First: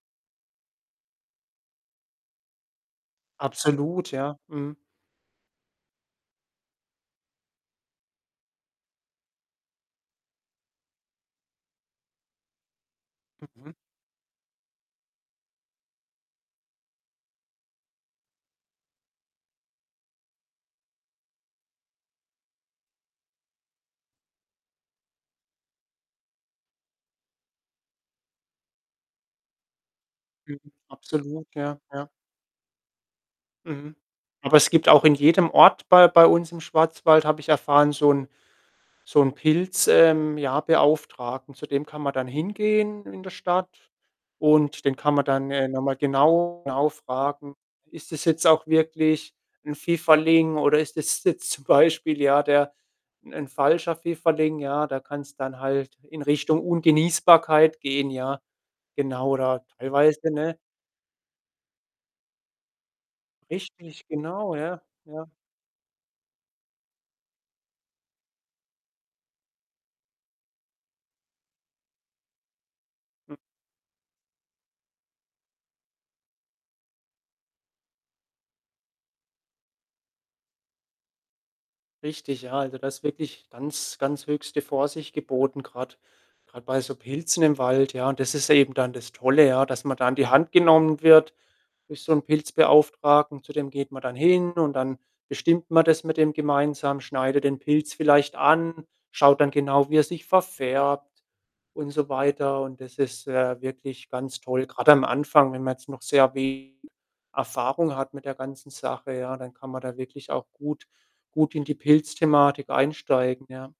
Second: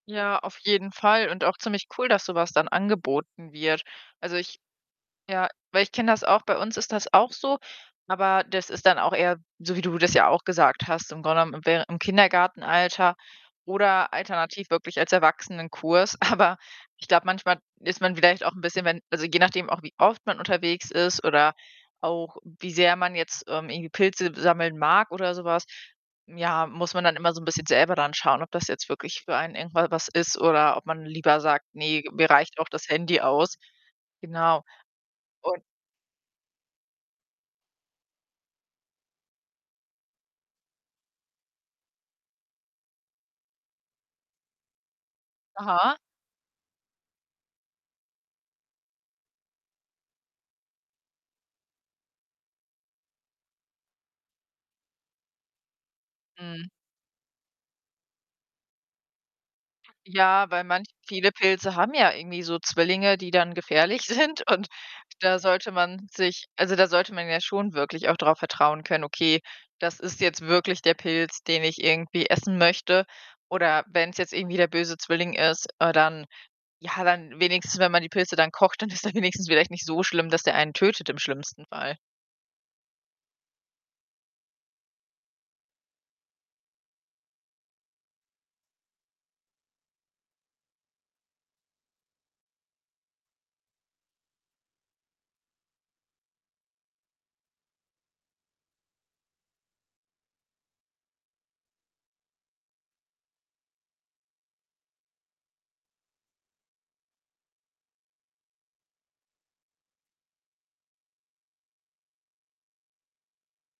Ja, auf jeden Fall und auch ziemlich cool, dass so was dann angeboten wird. Absolut, Also, ja, ich mhm. ja, weil ich kenne das auch, bei uns ist das auch so, aber das ist dann auch eher so, wie du das ja auch gesagt hast, im Grunde genommen, im währen im Kindergartenalter Mhm. oder alternativ wirklich als Erwachsenenkurs. Aber ich glaube, manchmal ist man vielleicht auch 'n bisschen, wenn also, je nachdem auch, wie oft man unterwegs ist oder auch wie sehr man jetzt, ähm, irgendwie Pilze sammeln mag oder so was, ja, muss man dann immer so 'n bisschen selber dann schauen, ob das jetzt wirklich für einen irgendwa was ist Mhm, oder ob man lieber absolut, sagt: ja, „Ne, ja. mir reicht auch das Handy aus.“ Mhm. Aber Genau, es gibt auch in jedem und Ort bei bei uns im Schwarzwald, habe ich erfahren, so 'n so 'n Pilz ähm, ja, Beauftragten. Zu dem kann man dann hingehen in der Stadt und den kann man dann, äh, noch mal Aha. genau genau fragen: „Ist das jetzt auch wirklich 'n Pfifferling oder ist das jetzt zum Beispiel, ja, der 'n falscher Pfifferling?“ Ja, da kann's dann halt in Richtung Mhm. Ungenießbarkeit gehen, ja, genau oder teilweise Ja, ne? weil manch viele Pilze haben ja irgendwie so Zwillinge, die dann gefährlich Richtig, sind genau, und ja, ja. da sollte man sich also, da sollte man ja schon wirklich auch drauf vertrauen können: „Okay, das ist jetzt wirklich der Pilz, den ich irgendwie essen möchte.“ M Oder wenn's jetzt irgendwie der böse Zwilling ist, äh, dann ja, dann wenigstens, wenn man die Pilze dann kocht, dann ist er wenigstens vielleicht nicht so schlimm, dass der einen tötet im schlimmsten Fall. Richtig, ja. Also, da ist wirklich ganz ganz höchste Vorsicht geboten grad grad bei so Pilzen im Wald, ja. Das ist eben dann das Tolle, ja, dass man da an die Hand genommen wird durch so 'n Pilzbeauftragten. Zu dem geht man dann hin und dann bestimmt man das mit dem gemeinsam, schneidet den Pilz vielleicht an, schaut dann genau, wie er sich verfärbt und so weiter und das ist, äh, wirklich ganz toll. Grade am Anfang, wenn man jetzt noch sehr we Erfahrung hat mit der ganzen Sache, ja, dann kann man da wirklich auch gut gut in die Pilzthematik einsteigen, ja.